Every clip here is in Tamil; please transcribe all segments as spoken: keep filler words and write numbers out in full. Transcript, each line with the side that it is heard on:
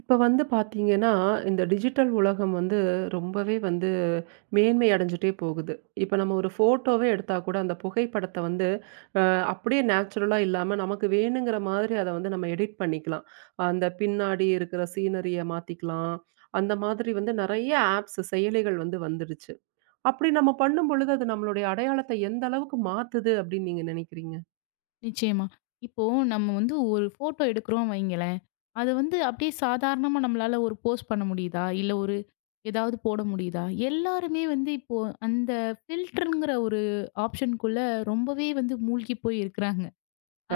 right: இப்ப வந்து பார்த்தீங்கன்னா, இந்த டிஜிட்டல் உலகம் வந்து ரொம்பவே வந்து மேன்மை அடைஞ்சுட்டே போகுது. இப்ப நம்ம ஒரு ஃபோட்டோவே எடுத்தா கூட அந்த புகைப்படத்த வந்து அ அப்படியே நேச்சுரலா இல்லாம நமக்கு வேணுங்கிற மாதிரி அத வந்து நம்ம எடிட் பண்ணிக்கலாம். அந்த பின்னாடி இருக்கிற சீனரிய மாத்திக்கலாம். அந்த மாதிரி வந்து நெறைய ஆப்ஸ் செயலிகள் வந்து வந்துடுச்சு. அப்படி நம்ம பண்ணும் பொழுது அது நம்மளுடைய அடையாளத்த எந்த அளவுக்கு மாத்துது அப்படின்னு நீங்க நினைக்கிறீங்க?
left: நிச்சயமா. இப்போ நம்ம வந்து ஒரு ஃபோட்டோ எடுக்குறோம் வைங்களேன். அது வந்து அப்படியே சாதாரணமா நம்மளால ஒரு போஸ்ட் பண்ண முடியுதா? இல்ல ஒரு ஏதாவது போட முடியுதா? எல்லாருமே வந்து இப்போ அந்த ஃபில்டர்ங்கிற ஒரு ஆப்ஷனுக்குள்ள ரொம்பவே வந்து மூழ்கி போய் இருக்கிறாங்க.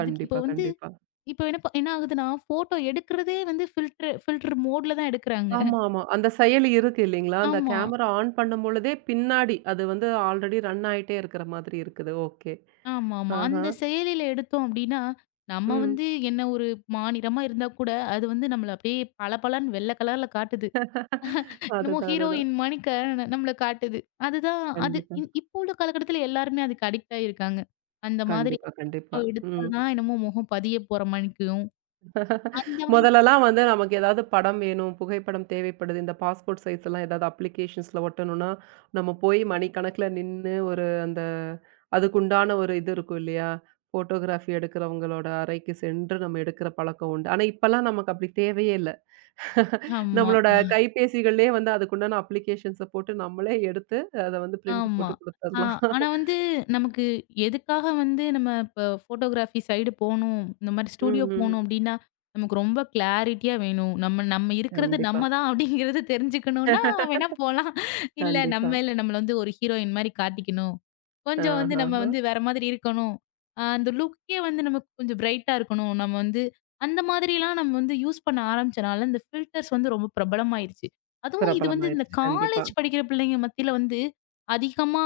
left: அதுக்கு இப்போ வந்து
right: கண்டிப்பா.
left: இப்போ என்ன ப என்ன ஆகுதுன்னா, ஃபோட்டோ எடுக்கிறதே வந்து ஃபில்டர் ஃபில்டர் மோட்ல தான் எடுக்குறாங்க.
right: ஆமா, ஆமா. அந்த செயலி இருக்கு இல்லைங்களா? அந்த
left: ஆமா.
right: கேமரா ஆன் பண்ணும் பொழுதே பின்னாடி அது வந்து ஆல்ரெடி ரன் ஆயிட்டே இருக்கிற மாதிரி இருக்குது. ஓகே.
left: ஆமாமா.
right: ஆஹா.
left: அந்த செயலில எடுத்தோம் அப்படின்னா, நம்ம
right: ம்.
left: வந்து என்ன ஒரு மாநிறமா இருந்தா கூட, அது வந்து நம்மள அப்படியே பளபளன்னு வெள்ள கலர்ல காட்டுது. என்னமோ
right: அதுதான், அதுதான்.
left: ஹீரோயின் மாணிக்க ந நம்மள காட்டுது. அதுதான் அது
right: கண்டிப்பா,
left: இன் இப்போ உள்ள காலகட்டத்தில எல்லாருமே அதுக்கு அடிக்ட் ஆயிருக்காங்க. அந்த மாதிரி
right: கண்டிப்பா, கண்டிப்பா.
left: அப்ப எடுத்தா
right: ம்.
left: தான் என்னமோ முகம் பதிய போற மாணிக்கும். அந்த மாதிரி
right: முதல்லலாம் வந்து நமக்கு ஏதாவது படம் வேணும், புகைப்படம் தேவைப்படுது. இந்த பாஸ்போர்ட் சைஸ் எல்லாம் ஏதாவது அப்ளிகேஷன்ஸ்ல ஒட்டணும்னா, நம்ம போய் மணிக்கணக்குல நின்னு ஒரு அந்த அதுக்குண்டான ஒரு இது இருக்கும் இல்லையா? ஃபோட்டோகிராஃபி எடுக்கிறவங்களோட அறைக்கு சென்று நம்ம எடுக்கிற பழக்கம் உண்டு. ஆனா இப்பலாம் நமக்கு அப்படி தேவையே இல்ல.
left: ஆமா.
right: நம்மளோட கைபேசிகள்லயே வந்து அதுக்குண்டான அப்ளிகேஷன்ஸ போட்டு நம்மளே எடுத்து, அத வந்து பிரிண்ட்
left: ஆமா.
right: போட்டு
left: ஆ
right: குடுத்துரலாம்.
left: ஆனா வந்து நமக்கு எதுக்காக வந்து நம்ம இப்ப ஃபோட்டோகிராஃபி சைடு போணும், இந்த மாரி ஸ்டூடியோ
right: ம், ம்.
left: போணும் அப்டின்னா, நமக்கு ரொம்ப கிளாரிட்டியா வேணும். நம்ம நம்ம இருக்கிறது
right: கண்டிப்பா.
left: நம்ம தான் அப்படிங்கிறது தெரிஞ்சுக்கணும்னா வேணா போலாம். இல்ல நம்ம
right: கண்டிப்பா.
left: இல்ல நம்மள வந்து ஒரு ஹீரோயின் மாரி காட்டிக்கணும். கொஞ்சம் வந்து நம்ம
right: ஆஹஹ.
left: வந்து வேற மாதிரி இருக்கணும். அ அந்த லுக்கே வந்து நமக்கு கொஞ்சம் பிரைட்டா இருக்கணும். நம்ம வந்து அந்த மாதிரிலாம் நம்ம வந்து யூஸ் பண்ண ஆரம்பிச்சனால, இந்த ஃபில்டர்ஸ் வந்து ரொம்ப பிரபலமாயிருச்சு. அதுவும் இது வந்து இந்த
right: பிரபலமாயிருச்சு. கண்டிப்பா,
left: காலேஜ் படிக்கிற பிள்ளைங்க மத்தியில வந்து அதிகமா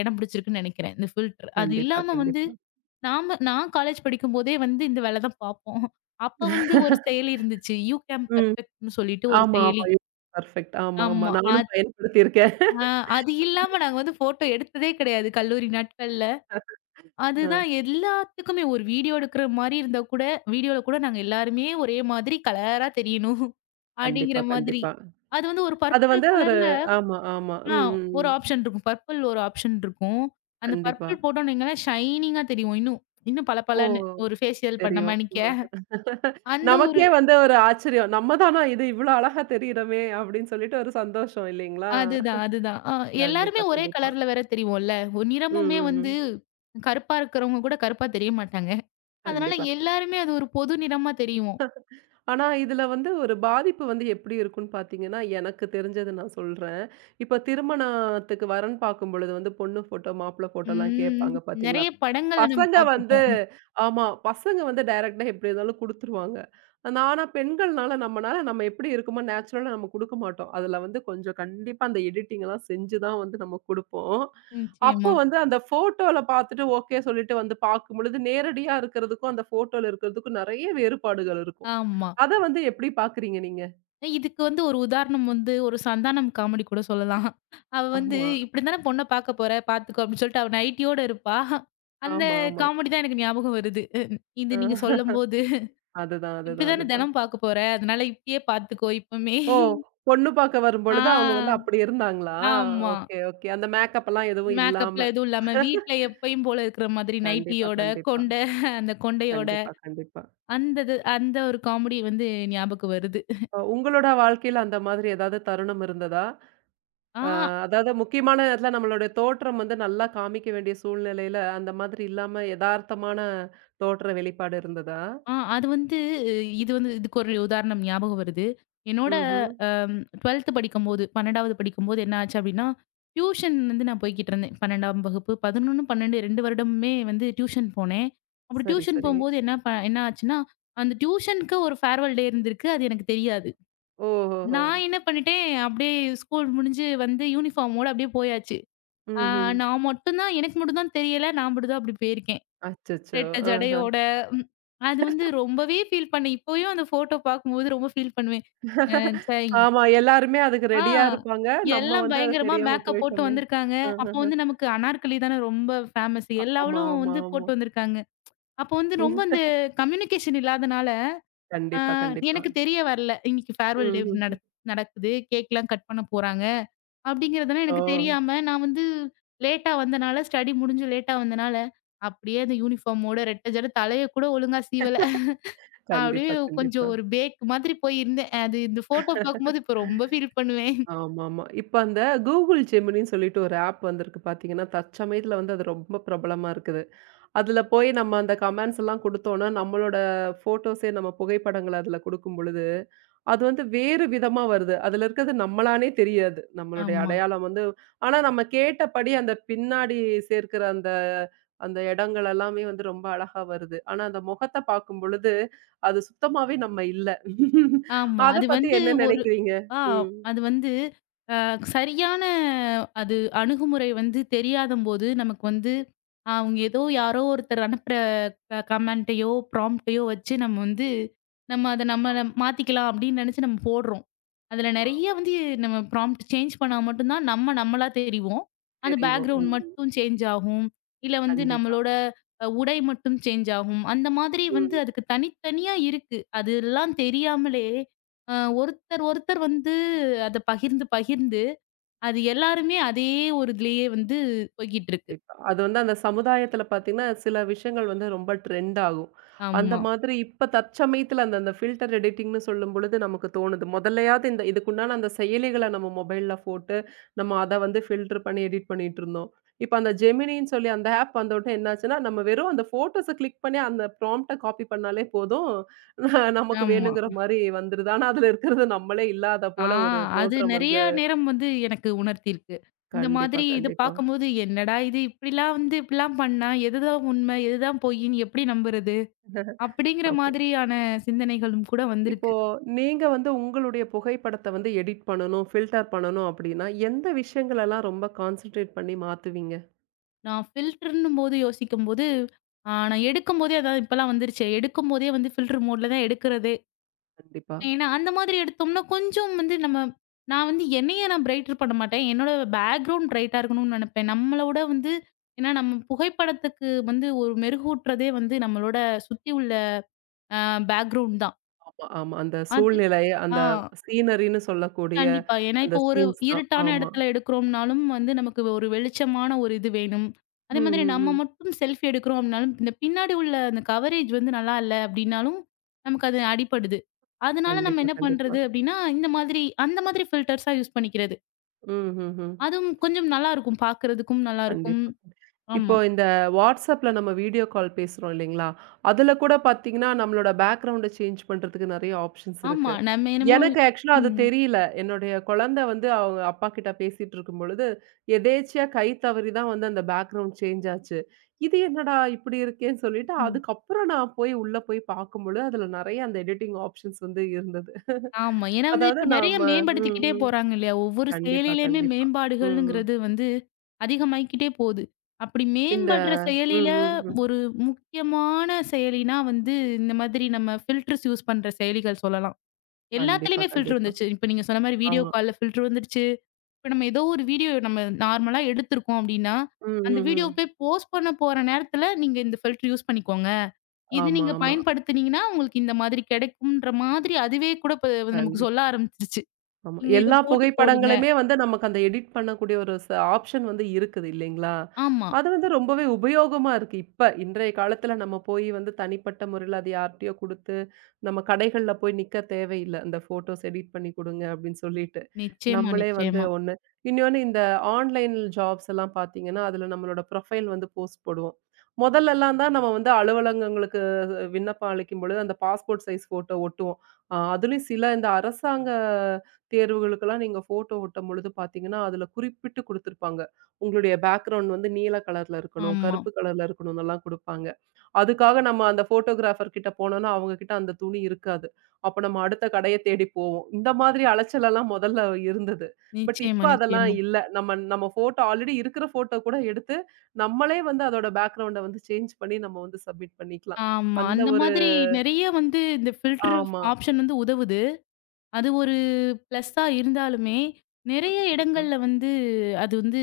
left: இடம் பிடிச்சிருக்குன்னு நினைக்கிறேன். இந்த ஃபில்டர். அது
right: கண்டிப்பா,
left: இல்லாம வந்து
right: கண்டிப்பா.
left: நாம நான் காலேஜ் படிக்கும்போதே வந்து இந்த வேல தான் பார்ப்போம். அப்ப வந்து ஒரு செயலி இருந்துச்சு. YouCam
right: ம்.
left: Perfectன்னு சொல்லிட்டு ஒரு
right: ஆமா,
left: செயலி.
right: ஆமா. பெர்ஃபெக்ட். ஆமா, ஆமா.
left: ஆமா.
right: நானும்
left: அது
right: பயன்படுத்தியிருக்கேன்.
left: அ அது இல்லாம நாங்க வந்து ஃபோட்டோ எடுத்ததே கிடையாது கல்லூரி நாட்கள்ல. அதுதான்
right: ஆ.
left: எல்லாத்துக்குமே ஒரு வீடியோ எடுக்கிற மாரி இருந்தா கூட வீடியோல கூட நாங்க எல்லாருமே ஒரே மாதிரி கலரா தெரியணும்.
right: கண்டிப்பா,
left: அப்படிங்கிற மாதிரி.
right: கண்டிப்பா.
left: அது வந்து ஒரு
right: அது வந்து
left: பர்ப்பிள்
right: ஒரு
left: கலர்ல
right: ஆமா, ஆமா.
left: ஆ
right: ம், ம்,
left: ஒரு
right: ம்.
left: ஆப்ஷன் இருக்கும். பர்ப்பிள் ஒரு ஆப்ஷன் இருக்கும். அந்த
right: கண்டிப்பா.
left: பர்ப்பிள் போட்டோம்னு வைங்களேன், ஷைனிங்கா தெரியும் இன்னும். இன்னும்
right: ஓ!
left: பளபளன்னு. ஒரு ஃபேஷியல் பண்ண
right: தெரியும்.
left: மாணிக்கே.
right: ஆ.
left: அந்த ஒரு
right: நமக்கே வந்து ஒரு ஆச்சரியம். நம்ம தானா இது இவ்ளோ அழகா தெரியிறோமே! அப்டின்னு சொல்லிட்டு ஒரு சந்தோஷம் இல்லைங்களா?
left: அதுதான், அதுதான். அ எல்லாருமே
right: கண்டிப்பா,
left: ஒரே
right: கண்டிப்பா.
left: கலர்ல வேற தெரியும்ல. ஒரு
right: ம்,
left: நிறமுமே
right: ம்,
left: வந்து
right: ம்.
left: கருப்பா இருக்கிறவங்க கூட கருப்பா தெரிய மாட்டாங்க. அதனால
right: கண்டிப்பா.
left: எல்லாருமே அது ஒரு பொது நிறமா தெரியும்.
right: ஆனா, இதுல வந்து ஒரு பாதிப்பு வந்து எப்படி இருக்கும்ன்னு பார்த்தீங்கன்னா, எனக்கு தெரிஞ்சத நான் சொல்றேன். இப்ப திருமணத்துக்கு வரன் பார்க்கும் பொழுது வந்து பொண்ணு ஃபோட்டோ, மாப்பிள ஃபோட்டோலாம்
left: ம்.
right: கேட்பாங்க பார்த்தீங்களா?
left: நெறைய படங்கள்ல நம்ம
right: பசங்க வந்து
left: பார்த்துருப்போம்.
right: ஆமா. பசங்க வந்து டைரக்ட்டா எப்படி இருந்தாலும் குடுத்துருவாங்க. ஆனா பெண்கள்னால நம்மனால நம்ம எப்படி இருக்கோமோ நேச்சுரலா நம்ம குடுக்க மாட்டோம். அதுல வந்து கொஞ்சம் கண்டிப்பா அந்த எடிட்டிங்லாம் செஞ்சு தான் வந்து நம்ம குடுப்போம். அப்போ
left: நிச்சயமா.
right: வந்து அந்த ஃபோட்டோல பார்த்துட்டு ஓகே சொல்லிட்டு வந்து பார்க்கும்பொழுது, நேரடியா இருக்கிறதுக்கும், அந்த ஃபோட்டோல இருக்கிறதுக்கும் நெறைய வேறுபாடுகள் இருக்கும்.
left: ஆமா.
right: அத வந்து எப்படி பாக்குறீங்க நீங்க?
left: இதுக்கு வந்து ஒரு உதாரணம் வந்து ஒரு சந்தானம் காமெடி கூட சொல்லலாம். அவ வந்து,
right: ஆமா,
left: "இப்படிதானே பொண்ண பாக்க போற, பாத்துக்கோ," அப்படின்னு சொல்லிட்டு அவ நைட்டியோட இருப்பா. அந்த
right: ஆமா, ஆமா.
left: காமெடி தான் எனக்கு ஞாபகம் வருது. அ இது நீங்க
right: அ
left: சொல்லும்போது,
right: அதுதான், அதுதான்,
left: "இப்படிதானே
right: அதுதான்.
left: தினம் பாக்க போற, அதனால இப்படியே பாத்துக்கோ இப்பமே."
right: ஓ! பொண்ணு பாக்க வரும்பொழுது அவங்க வந்து
left: ஆ
right: அப்படி இருந்தாங்களா?
left: ஆமா.
right: Okay, okay. அந்த மேக்கப் எல்லாம் எதுவும் இல்லாம.
left: மேக்கப்லாம் எதுவும் இல்லாம வீட்ல எப்பயும் போல இருக்கிற மாதிரி
right: கண்டிப்பா,
left: நைட்டியோட,
right: கண்டிப்பா.
left: கொண்ட அந்த கொண்டையோட
right: கண்டிப்பா, கண்டிப்பா.
left: அந்த இது அந்த ஒரு காமெடி வந்து ஞாபகம் வருது.
right: அ உங்களோட வாழ்க்கையில அந்த மாதிரி ஏதாவது தருணம் இருந்ததா?
left: ஆ
right: அ அதாவது முக்கியமான இடத்துல நம்மளுடைய தோற்றம் வந்து நல்லா காமிக்க வேண்டிய சூழ்நிலையில, அந்த மாதிரி இல்லாம எதார்த்தமான தோற்ற வெளிப்பாடு இருந்ததா?
left: ஆ அது வந்து இது வந்து இதுக்கு ஒரு உதாரணம் ஞாபகம் வருது. என்னோட
right: ம்ஹ்ம்.
left: அம் 12த் படிக்கும்போது பன்னிரண்டாவது படிக்கும்போது என்ன ஆச்சு அப்டின்னா, டியூஷன் வந்து நான் போய்க்கிட்டு இருந்தேன். பன்னிரண்டாம் வகுப்பு பதினொன்று, பன்னிரண்டு ரெண்டு வருடமுமே வந்து டியூஷன் போனேன். அப்படி
right: சரி,
left: டியூஷன்
right: சரி.
left: போம்போது என்ன ப என்ன ஆச்சுன்னா, அந்த டியூஷனுக்கு ஒரு ஃபேர்வெல் டே இருந்திருக்கு. அது எனக்கு தெரியாது.
right: ஓஹோஹோ!
left: நான் என்ன பண்ணிட்டேன், அப்படியே ஸ்கூல் முடிஞ்சு வந்து யூனிஃபார்மோட அப்படியே போயாச்சு. ஆ
right: ம்ஹ்ம்.
left: நான் மட்டும் தான் எனக்கு மட்டும் தான் தெரியல. நான் மட்டும் தான் அப்படி போயிருக்கேன்.
right: அச்சச்சோ!
left: ரெட்டை
right: ஆஹ.
left: ஜடையோட, ம். அது வந்து ரொம்பவே ஃபீல் பண்ணேன். இப்பயும் அந்த ஃபோட்டோ பார்க்கும்போது ரொம்ப ஃபீல் பண்ணுவேன். அ சை
right: ஆமா. எல்லாருமே அதுக்கு
left: ஆ
right: ரெடியா இருப்பாங்க. நம்ம
left: எல்லாம்
right: வந்து அது
left: பயங்கரமா
right: தெரியாம
left: மேக்கப் போட்டு
right: போயிட்டோமே.
left: வந்திருக்காங்க. அப்போ
right: ஆஹஹ.
left: வந்து நமக்கு அனார்கலி தானே ரொம்ப ஃபேமஸ். எல்லா
right: ஆமா,
left: அவளும்
right: ஆமா,
left: வந்து
right: ஆமா.
left: போட்டு வந்திருக்காங்க. அப்போ வந்து ரொம்ப அந்த கம்யூனிகேஷன் இல்லாதனால, அ
right: கண்டிப்பா, கண்டிப்பா.
left: எனக்கு தெரிய வரல. இன்னைக்கு ஃபேர்வெல்
right: ம்,
left: டே
right: ம், ம்.
left: நடக் நடக்குது. கேக்லாம் கட் பண்ண போறாங்க. அப்படிங்கிறதெல்லாம்
right: ஓ!
left: எனக்கு தெரியாம, நான் வந்து லேட்டா வந்தனால, ஸ்டடி முடிஞ்சு லேட்டா வந்தனால, அப்படியே அந்த யூனிஃபார்மோட ரெட்ட ஜட தலைய கூட ஒழுங்கா சீவல. அப்படியே
right: கண்டிப்பா, கண்டிப்பா.
left: கொஞ்சம் ஒரு பேக் மாதிரி போயிருந்தேன். அது இந்த ஃபோட்டோ பார்க்கும்போது இப்ப ரொம்ப ஃபீல் பண்ணுவேன்.
right: ஆமாமா. இப்ப அந்த Google Geminiன்னு சொல்லிட்டு ஒரு ஆப் வந்திருக்கு பார்த்தீங்கன்னா, தற்சமயத்துல வந்து அது ரொம்ப பிரபலமா இருக்குது. அதுல போய் நம்ம அந்த கமெண்ட்ஸ் எல்லாம் குடுத்தோம்னா, நம்மளோட ஃபோட்டோஸே நம்ம புகைப்படங்கள அதுல குடுக்கும் பொழுது அது வந்து வேறு விதமா வருது. அதுல இருக்கிறது நம்மளான்னே தெரியாது. நம்மளுடைய
left: ஆமா.
right: அடையாளம் வந்து ஆனா நம்ம கேட்டபடி அந்த பின்னாடி சேர்க்கிற அந்த அந்த இடங்கள் எல்லாமே வந்து ரொம்ப அழகா வருது. ஆனா அந்த முகத்த பார்க்கும் பொழுது, அது சுத்தமாவே நம்ம இல்ல.
left: ஆமா.
right: அத
left: அது
right: பத்தி
left: வந்து
right: என்ன
left: ஒரு
right: நினைக்கிறீங்க?
left: ஆ
right: ம்.
left: அது வந்து அ சரியான அது அணுகுமுறை வந்து தெரியாதம்போது, நமக்கு வந்து அ அவங்க ஏதோ யாரோ ஒருத்தர் அனுப்புற க கமெண்ட்டையோ, ப்ராம்ப்ட்டையோ வச்சு நம்ம வந்து நம்ம அத நம்ம
right: ஆமா,
left: நம்ம மாத்திக்கலாம் அப்படின்னு நெனச்சு நம்ம போடுறோம். அதுல
right: ஆமா.
left: நெறைய
right: ஆமா.
left: வந்து நம்ம ப்ராம்ப்ட் சேஞ்ச் பண்ணா மட்டும் தான் நம்ம நம்மளா தெரிவோம். அந்த
right: தெரியும்.
left: பேக்கிரவுண்ட்
right: ம்.
left: மட்டும் சேஞ்ச் ஆகும். இல்ல வந்து
right: கண்டிப்பா.
left: நம்மளோட அ உடை மட்டும் சேஞ்ச் ஆகும். அந்த மாதிரி வந்து
right: ம்.
left: அதுக்கு தனித்தனியா இருக்கு. அதெல்லாம் தெரியாமலே, அ ஒருத்தர், ஒருத்தர் வந்து அத பகிர்ந்து, பகிர்ந்து அது எல்லாருமே அதே ஒரு இதுலயே வந்து போய்க்கிட்டுருக்கு.
right: கண்டிப்பா. அது வந்து அந்த சமுதாயத்துல பார்த்தீங்கன்னா, சில விஷயங்கள் வந்து ரொம்ப ட்ரெண்ட் ஆகும். அந்த
left: ஆமா,
right: மாதிரி இப்ப தற்சமயத்துல அந்த அந்த ஃபில்டர் எடிட்டிங்ன்னு சொல்லும்பொழுது நமக்கு தோணுது. முதல்லயாவது இந்த இதுக்குண்டான அந்த செயலிகள நம்ம மொபைல்ல போட்டு, நம்ம அத வந்து ஃபில்டர் பண்ணி எடிட் பண்ணிட்டுருந்தோம். இப்ப அந்த ஜெமினின்னு சொல்லி அந்த ஆப் வந்தவுடனே என்னாச்சுன்னா, நம்ம வெறும் அந்த ஃபோட்டோஸ கிளிக் பண்ணி அந்த ப்ராம்ப்ட்ட காப்பி பண்ணாலே போதும். ந- நமக்கு
left: ஆமா.
right: வேணுங்கிற மாரி வந்துருது. ஆனா, அதுல இருக்கிறது நம்மளே இல்லாத
left: ஆ
right: போல ஒரு
left: அது
right: தோற்றம்
left: நெறைய
right: வந்து
left: நேரம் வந்து எனக்கு உணர்த்தியிருக்கு. இந்த
right: கண்டிப்பா,
left: மாதிரி இத
right: கண்டிப்பா.
left: பார்க்கும்போது, "என்னடா இது! இப்படிலாம் வந்து இப்படிலாம் பண்ணா, எதுதான் உண்மை, எதுதான் பொய்ன்னு எப்படி நம்புறது?" அப்படிங்கிற
right: ஓகே.
left: மாதிரியான சிந்தனைகளும் கூட
right: இப்போ
left: வந்திருக்கு.
right: நீங்க வந்து உங்களுடைய புகைப்படத்த வந்து எடிட் பண்ணணும், ஃபில்டர் பண்ணணும் அப்டின்னா, எந்த விஷயங்களெல்லாம் ரொம்ப கான்சன்ட்ரேட் பண்ணி மாத்துவீங்க?
left: நான் ஃபில்டர்ன்னும்போது யோசிக்கும்போது, ஆ நான் எடுக்கும்போதே அதான் இப்பலாம் வந்துருச்சே, எடுக்கும்போதே வந்து ஃபில்டர் மோட்ல தான் எடுக்கிறதே.
right: கண்டிப்பா.
left: ஏன்னா, அந்த மாதிரி எடுத்தோம்னா, கொஞ்சம் வந்து நம்ம நான் வந்து என்னைய நான் பிரைட்டர் பண்ண மாட்டேன். என்னோட பேக்கிரவுண்ட் பிரைட்டா இருக்கணும்னு நெனப்பேன். நம்மளோட வந்து ஏன்னா நம்ம புகைப்படத்துக்கு வந்து ஒரு மெருகூட்டுறதே வந்து நம்மளோட சுத்தி உள்ள அ பேக்கிரவுண்ட் தான்.
right: ஆமா, ஆமா. அந்த
left: அது
right: சூழ்நிலை, அந்த
left: ஆ.
right: சீனரின்னு சொல்லக்கூடிய
left: கண்டிப்பா. ஏன்னா
right: அந்த
left: இப்போ ஒரு
right: சீன்ஸ் தான்.
left: இருட்டான
right: ஆமா.
left: இடத்துல எடுக்கிறோம்னாலும் வந்து நமக்கு ஒரு வெளிச்சமான ஒரு இது வேணும்.
right: ம்,
left: அதே மாதிரி
right: ம்,
left: நம்ம
right: ம்.
left: மட்டும் செல்ஃபி எடுக்கிறோம் அப்டினாலும், இந்த பின்னாடி உள்ள அந்த கவரேஜ் வந்து நல்லா இல்ல அப்டின்னாலும், நமக்கு அது அடிபடுது. அதனால நம்ம
right: கண்டிப்பா,
left: என்ன
right: கண்டிப்பா.
left: பண்றது அப்டின்னா, இந்த மாதிரி அந்த மாதிரி ஃபில்டர்ஸா யூஸ் பண்ணிக்கிறது.
right: ம், ம், ம்.
left: அதுவும் கொஞ்சம் நல்லாருக்கும். பார்க்கறதுக்கும் நல்லாருக்கும்.
right: கண்டிப்பா. இப்போ
left: ஆமா,
right: இந்த WhatsAppல நம்ம வீடியோ கால் பேசுறோம் இல்லைங்களா? அதுல கூட பாத்தீங்கன்னா, நம்மளோட பேக்கிரவுண்ட சேஞ்ச் பண்றதுக்கு நெறைய ஆப்ஷன்ஸ்
left: ஆமா.
right: இருக்கு.
left: நம்ம என்னமோ
right: எனக்கு ஆக்சுவலா அது தெரியல. என்னுடைய குழந்தை வந்து அவங்க அப்பா கிட்ட பேசிட்டு இருக்கும்பொழுது, எதேர்ச்சியா கை தவறி தான் வந்து அந்த பேக்கிரவுண்ட் சேஞ்ச் ஆச்சு. இது என்னடா இப்படி இருக்கேன்னு சொல்லிட்டு,
left: ம்.
right: அதுக்கப்புறம் நான் போய் உள்ள போய் பார்க்கும்பொழுது, அதுல நெறைய அந்த எடிட்டிங் ஆப்ஷன்ஸ் வந்து இருந்தது.
left: ஆமா. ஏன்னா வந்து
right: அதாவது
left: இப்ப நெறைய
right: நாம ம்,
left: மேம்படுத்திக்கிட்டே
right: ம்.
left: போறாங்க இல்லையா? ஒவ்வொரு
right: கண்டிப்பா,
left: செயலிலயுமே
right: கண்டிப்பா. ம், ம்.
left: மேம்பாடுகள்ங்கிறது வந்து அதிகமாயிக்கிட்டே போது. அப்படி
right: இந்த
left: மேம்படுற
right: ம்,
left: செயலில
right: ம், ம்.
left: ஒரு முக்கியமான செயலினா வந்து இந்த மாதிரி நம்ம ஃபில்டர்ஸ் யூஸ் பண்ற செயலிகள் சொல்லலாம்.
right: கண்டிப்பா,
left: எல்லாத்துலயுமே ஃபில்டர்
right: கண்டிப்பா.
left: வந்துருச்சு. இப்ப நீங்க சொன்ன மாரி வீடியோ
right: ஆமா.
left: கால்ல ஃபில்டர் வந்துருச்சு. இப்ப நம்ம ஏதோ ஒரு வீடியோ நம்ம நார்மலா எடுத்திருக்கோம் அப்படின்னா,
right: ம்,
left: அந்த
right: ம்,
left: வீடியோ
right: ம்.
left: போய் போஸ்ட் பண்ண போற நேரத்துல நீங்க இந்த ஃபில்டர் யூஸ் பண்ணிக்கோங்க. இது
right: ஆமா,
left: நீங்க
right: ஆமா.
left: பயன்படுத்துனீங்கன்னா, உங்களுக்கு இந்த மாதிரி கிடைக்கும்ன்ற மாதிரி அதுவே கூட இப்ப நமக்கு
right: கண்டிப்பா.
left: சொல்ல ஆரம்பிச்சிருச்சு.
right: ஆமா.
left: நீங்க இத
right: எல்லா
left: போட்டு போடுங்க.
right: புகைப்படங்களுமே வந்து நமக்கு அந்த எடிட் பண்ணக்கூடிய ஒரு ச ஆப்ஷன் வந்து இருக்குது இல்லைங்களா?
left: ஆமா.
right: அது வந்து ரொம்பவே உபயோகமா இருக்கு. இப்ப இன்றைய காலத்துல நம்ம போய் வந்து தனிப்பட்ட முறையில அது யார்ட்டயோ குடுத்து, நம்ம கடைகள்ல போய் நிக்க தேவையில்ல. இந்த ஃபோட்டோஸ் எடிட் பண்ணி குடுங்க அப்படின்னு சொல்லிட்டு.
left: நிச்சயமா,
right: நம்மளே வந்து
left: நிச்சயமா.
right: ஒண்ணு இன்னொன்னு இந்த ஆன்லைன் ஜாப்ஸ் எல்லாம் பார்த்தீங்கன்னா, அதுல நம்மளோட ப்ரொஃபைல் வந்து போஸ்ட் போடுவோம். மொதல்லலாம் தான் நம்ம வந்து அலுவலகங்களுக்கு விண்ணப்பம் அளிக்கும்பொழுது அந்த பாஸ்போர்ட் சைஸ் ஃபோட்டோ ஒட்டுவோம். அ அதுலயும் சில இந்த அரசாங்க தேர்வுகளுக்கெல்லாம் நீங்க ஃபோட்டோ ஒட்டும் பொழுது பார்த்தீங்கன்னா, அதுல குறிப்பிட்டு குடுத்திருப்பாங்க. உங்களுடைய பேக்கிரவுண்ட் வந்து நீல கலர்ல இருக்கணும்,
left: ஆமா.
right: கருப்பு கலர்ல இருக்கணும்னெல்லாம் குடுப்பாங்க. அதுக்காக நம்ம அந்த ஃபோட்டோகிராஃபர் கிட்ட போனோம்னா, அவங்க கிட்ட அந்த துணி இருக்காது. அப்ப நம்ம அடுத்த கடைய தேடி போவோம். இந்த மாதிரி அலைச்சலெல்லாம் முதல்ல இருந்தது. பட் இப்ப
left: நிச்சயமா,
right: அதெல்லாம்
left: நிச்சயமா.
right: இல்ல. நம்ம நம்ம ஃபோட்டோ ஆல்ரெடி இருக்கிற ஃபோட்டோ கூட எடுத்து, நம்மளே வந்து அதோட பேக்கிரவுண்ட வந்து சேஞ்ச் பண்ணி நம்ம வந்து சப்மிட் பண்ணிக்கலாம்.
left: ஆமா.
right: அந்த
left: அந்த
right: ஒரு
left: மாதிரி நெறைய வந்து இந்த ஃபில்டர்
right: ஆமா.
left: ஆப்ஷன் வந்து உதவுது. அது ஒரு பிளஸ்ஸா இருந்தாலுமே,
right: ம்.
left: நெறைய
right: ம், ம்.
left: இடங்கள்ல வந்து அது வந்து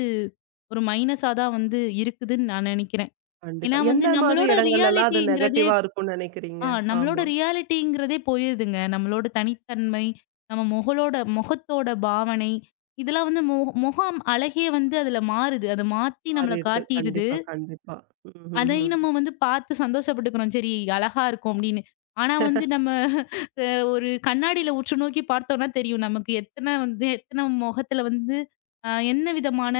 left: ஒரு மைனஸா தான் வந்து இருக்குதுன்னு நான் நெனைக்கிறேன்.
right: கண்டிப்பா.
left: ஏன்னா வந்து
right: எந்த மாதிரி
left: நம்மளோட
right: இடங்கள்லலாம் அது
left: ரியாலிட்டிங்கிறதே
right: நெகட்டிவா இருக்கும்னு நினைக்கிறீங்க?
left: ஆ நம்மளோட
right: ஆமா.
left: ரியாலிட்டிங்கிறதே போயிருதுங்க. நம்மளோட தனித்தன்மை, நம்ம முகலோட முகத்தோட பாவனை, இதெல்லாம் வந்து மொ முகம் அழகே வந்து அதுல மாறுது. அத மாத்தி நம்மள
right: மாறிடுது.
left: காட்டிருது.
right: கண்டிப்பா, கண்டிப்பா.
left: அதையும்
right: ம்ஹ்ஹ்ம்.
left: நம்ம வந்து பார்த்து சந்தோஷப்பட்டுக்கிறோம். சரி, அழகா இருக்கும் அப்படின்னு. ஆனா வந்து நம்ம அ ஒரு கண்ணாடியில உற்று நோக்கி பார்த்தோம்னா தெரியும். நமக்கு எத்தன வந்து எத்தன முகத்துல வந்து அ என்ன விதமான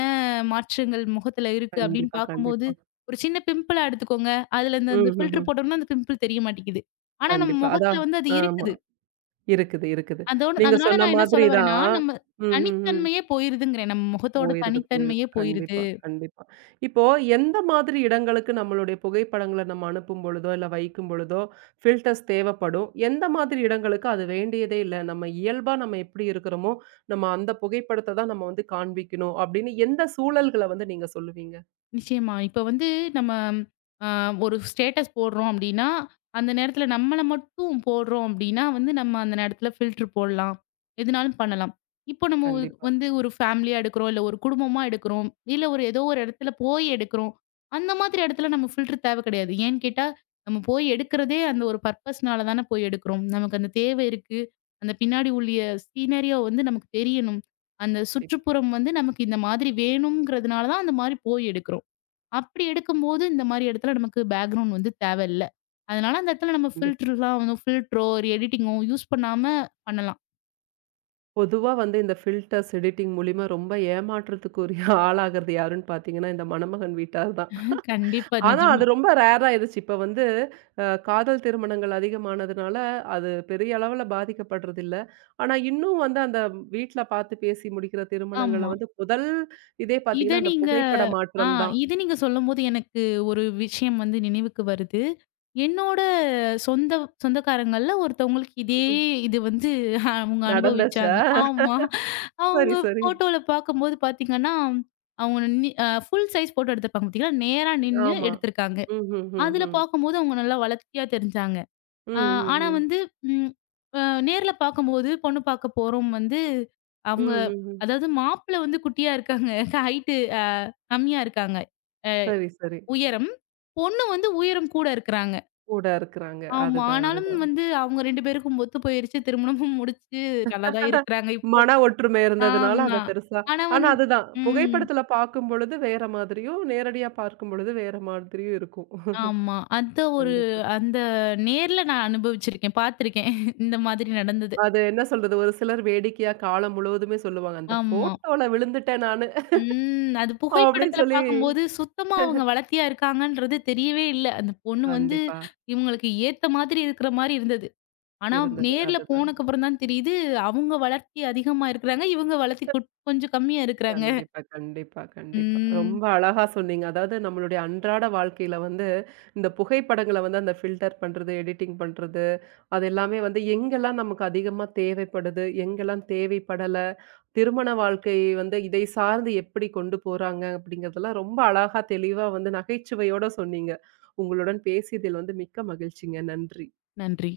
left: மாற்றங்கள் முகத்துல இருக்கு அப்படின்னு
right: கண்டிப்பா,
left: பார்க்கும்போது,
right: கண்டிப்பா.
left: ஒரு சின்ன பிம்பிளா எடுத்துக்கோங்க. அதுல இந்த இந்த
right: ம்ஹ்ஹ்ம்.
left: ஃபில்டர் போட்டோம்னா அந்த பிம்பிள் தெரிய மாட்டேங்குது. ஆனா நம்ம
right: கண்டிப்பா. அதான்.
left: முகத்துல வந்து அது
right: ஆமா.
left: இருக்குது.
right: இருக்குது, இருக்குது.
left: அதோட
right: நீங்க
left: அதனால
right: சொன்ன
left: நான் என்ன
right: மாதிரி
left: சொல்ல வரேன்னா,
right: தான்.
left: நம்ம
right: ம்ஹ்ஹ்ம்.
left: தனித்தன்மையே போயிருதுங்கிறேன். நம்ம முகத்தோட
right: போயிருது, போயிருது.
left: தனித்தன்மையே போயிருது.
right: கண்டிப்பா, கண்டிப்பா. இப்போ எந்த மாதிரி இடங்களுக்கு நம்மளுடைய புகைப்படங்கள நம்ம அனுப்பும் பொழுதோ, இல்ல வைக்கும் பொழுதோ, ஃபில்டர்ஸ் தேவைப்படும். எந்த மாதிரி இடங்களுக்கு அது வேண்டியதே இல்ல. நம்ம இயல்பா நம்ம எப்படி இருக்கிறோமோ, நம்ம அந்த புகைப்படத்த தான் நம்ம வந்து காண்பிக்கணும் அப்படின்னு எந்த சூழல்கள வந்து நீங்க சொல்லுவீங்க?
left: நிச்சயமா. இப்ப வந்து நம்ம அ ஒரு ஸ்டேட்டஸ் போடுறோம் அப்டின்னா, அந்த நேரத்துல நம்மள மட்டும் போடுறோம் அப்டின்னா வந்து நம்ம அந்த நேரத்துல ஃபில்டர் போடலாம். எதுனாலும் பண்ணலாம். இப்போ நம்ம வ
right: கண்டிப்பா,
left: வந்து ஒரு ஃபேமிலியா எடுக்கிறோம், இல்ல ஒரு குடும்பமா எடுக்கிறோம், இல்ல ஒரு ஏதோ ஒரு இடத்துல போய் எடுக்கிறோம். அந்த மாதிரி இடத்துல நம்ம ஃபில்டர் தேவ கிடையாது. ஏன்னு கேட்டா, நம்ம போய் எடுக்கிறதே அந்த ஒரு பர்ப்பஸ்னால தானே போய் எடுக்கிறோம். நமக்கு அந்த தேவை இருக்கு. அந்த பின்னாடி உள்ளிய சீனரியோ வந்து நமக்கு தெரியணும். அந்த
right: கண்டிப்பா,
left: சுற்றுப்புறம் வந்து நமக்கு இந்த மாதிரி வேணும்ங்கிறதுனால தான் அந்த மாரி போய் எடுக்கிறோம். அப்படி எடுக்கும்போது இந்த மாரி இடத்துல நமக்கு பேக்கிரவுண்ட் வந்து தேவையில்ல. அதனால அந்த இடத்துல நம்ம
right: கண்டிப்பா.
left: ஃபில்டர்லாம் வந்து ஃபில்டரோ, ஒரு எடிட்டிங்கோ யூஸ் பண்ணாம பண்ணலாம்.
right: பொதுவா வந்து இந்த ஃபில்டர்ஸ், எடிட்டிங் மூலியமா ரொம்ப ஏமாற்றத்துக்குரிய ஆளாகுறது யாருன்னு பார்த்தீங்கன்னா, இந்த மணமகன் வீட்டார் தான்.
left: கண்டிப்பா,
right: ஆனா, அது
left: நிஜமா.
right: ரொம்ப ரேர் ஆயிடுச்சு. இப்ப வந்து அ காதல் திருமணங்கள் அதிகமானதுனால, அது பெரிய அளவுல பாதிக்கப்படுறதில்ல. ஆனா, இன்னும் வந்து அந்த வீட்ல பாத்து பேசி முடிக்கிற திருமணங்கள
left: ஆமா.
right: வந்து முதல் இதே
left: இத
right: பாத்தீங்கன்னா, அந்த
left: நீங்க
right: புகைப்பட
left: ஆ
right: மாற்றம் தான்.
left: இது நீங்க சொல்லும்போது எனக்கு ஒரு விஷயம் வந்து நினைவுக்கு வருது. என்னோட சொந்த சொந்தக்காரங்கள்ல ஒருத்தவங்களுக்கு இதே
right: ம்.
left: இது வந்து அவங்க
right: நடந்துச்சா?
left: அனுபவிச்சாங்க. ஆமா. அவங்க
right: சரி, சரி.
left: ஃபோட்டோல பார்க்கும்போது பார்த்தீங்கன்னா, அவங்க நி அ ஃபுல் சைஸ் ஃபோட்டோ எடுத்திருப்பாங்க பார்த்தீங்களா? நேரா நின்னு
right: ஆமா.
left: எடுத்திருக்காங்க. அதுல
right: ம்ஹ்ஹ்ஹ்ம்.
left: பார்க்கும்போது அவங்க நல்லா வளர்த்தியா தெரிஞ்சாங்க.
right: ம்,
left: அ
right: ம், ம். ம்,
left: ஆனா
right: ம், ம்.
left: வந்து ம் அ நேர்ல பார்க்கும்போது, பொண்ணு பார்க்க போறோம் வந்து அவங்க
right: ம் ம் ம்.
left: அதாவது மாப்பிள வந்து குட்டியா இருக்காங்க. ஹைட்டு அ கம்மியா இருக்காங்க.
right: சரி, சரி.
left: உயரம். பொண்ணு வந்து உயரம் கூட இருக்கிறாங்க.
right: கூட இருக்குறாங்க.
left: ஆமா.
right: அதுதான்,
left: ஆனாலும்
right: அதுதான்.
left: வந்து அவங்க ரெண்டு பேருக்கும் ஒத்து போயிருச்சு. திருமணமும் முடிச்சு நல்லா தான் இருக்கிறாங்க இப்போ.
right: மன ஒற்றுமை இருந்ததுனால அத
left: ஆமா.
right: பெருசா
left: ஆனா
right: ஆனா
left: வந்து
right: அதுதான்.
left: ம்.
right: புகைப்படத்துல பார்க்கும்பொழுது வேற மாதிரியும், நேரடியா பார்க்கும்பொழுது வேற மாதிரியும் இருக்கும்.
left: ஆமா. அந்த ஒரு
right: கண்டிப்பா.
left: அந்த நேர்ல நான் அனுபவிச்சிருக்கேன். பார்த்துருக்கேன். இந்த மாதிரி நடந்தது.
right: அது என்ன சொல்றது? ஒரு சிலர் வேடிக்கையா காலம் முழுவதுமே சொல்லுவாங்க. "அந்த
left: ஆமா.
right: ஃபோட்டோல விழுந்துட்டேன் நானு"
left: ம். அது
right: அப்டின்னு
left: புகைப்படத்துல
right: சொல்லி
left: பார்க்கும்போது சுத்தமா அவங்க வளத்தியா இருக்காங்கன்றது தெரியவே இல்ல. அந்த பொண்ணு வந்து
right: கண்டிப்பா.
left: இவங்களுக்கு ஏத்த மாதிரி இருக்கிற மாரி இருந்தது. ஆனா
right: இருந்தது.
left: நேர்ல
right: அதுதான்.
left: போனக்கப்புறம் தான் தெரியுது, அவங்க வளர்த்தி அதிகமா இருக்கிறாங்க. இவங்க வளர்த்தி கொட் கொஞ்சம் கம்மியா இருக்கிறாங்க.
right: கண்டிப்பா, கண்டிப்பா, கண்டிப்பா.
left: ம்.
right: ரொம்ப அழகா சொன்னீங்க. அதாவது நம்மளுடைய அன்றாட வாழ்க்கையில வந்து, இந்த புகைப்படங்கள வந்து அந்த ஃபில்டர் பண்றது, எடிட்டிங் பண்றது, அது எல்லாமே வந்து எங்கெல்லாம் நமக்கு அதிகமா தேவைப்படுது, எங்கெல்லாம் தேவைப்படல, திருமண வாழ்க்கை வந்து இதை சார்ந்து எப்படி கொண்டு போறாங்க அப்படிங்கிறதெல்லாம் ரொம்ப அழகா தெளிவா வந்து நகைச்சுவையோட சொன்னீங்க. உங்களுடன் பேசியதில் வந்து மிக்க மகிழ்ச்சிங்க. நன்றி.
left: நன்றி.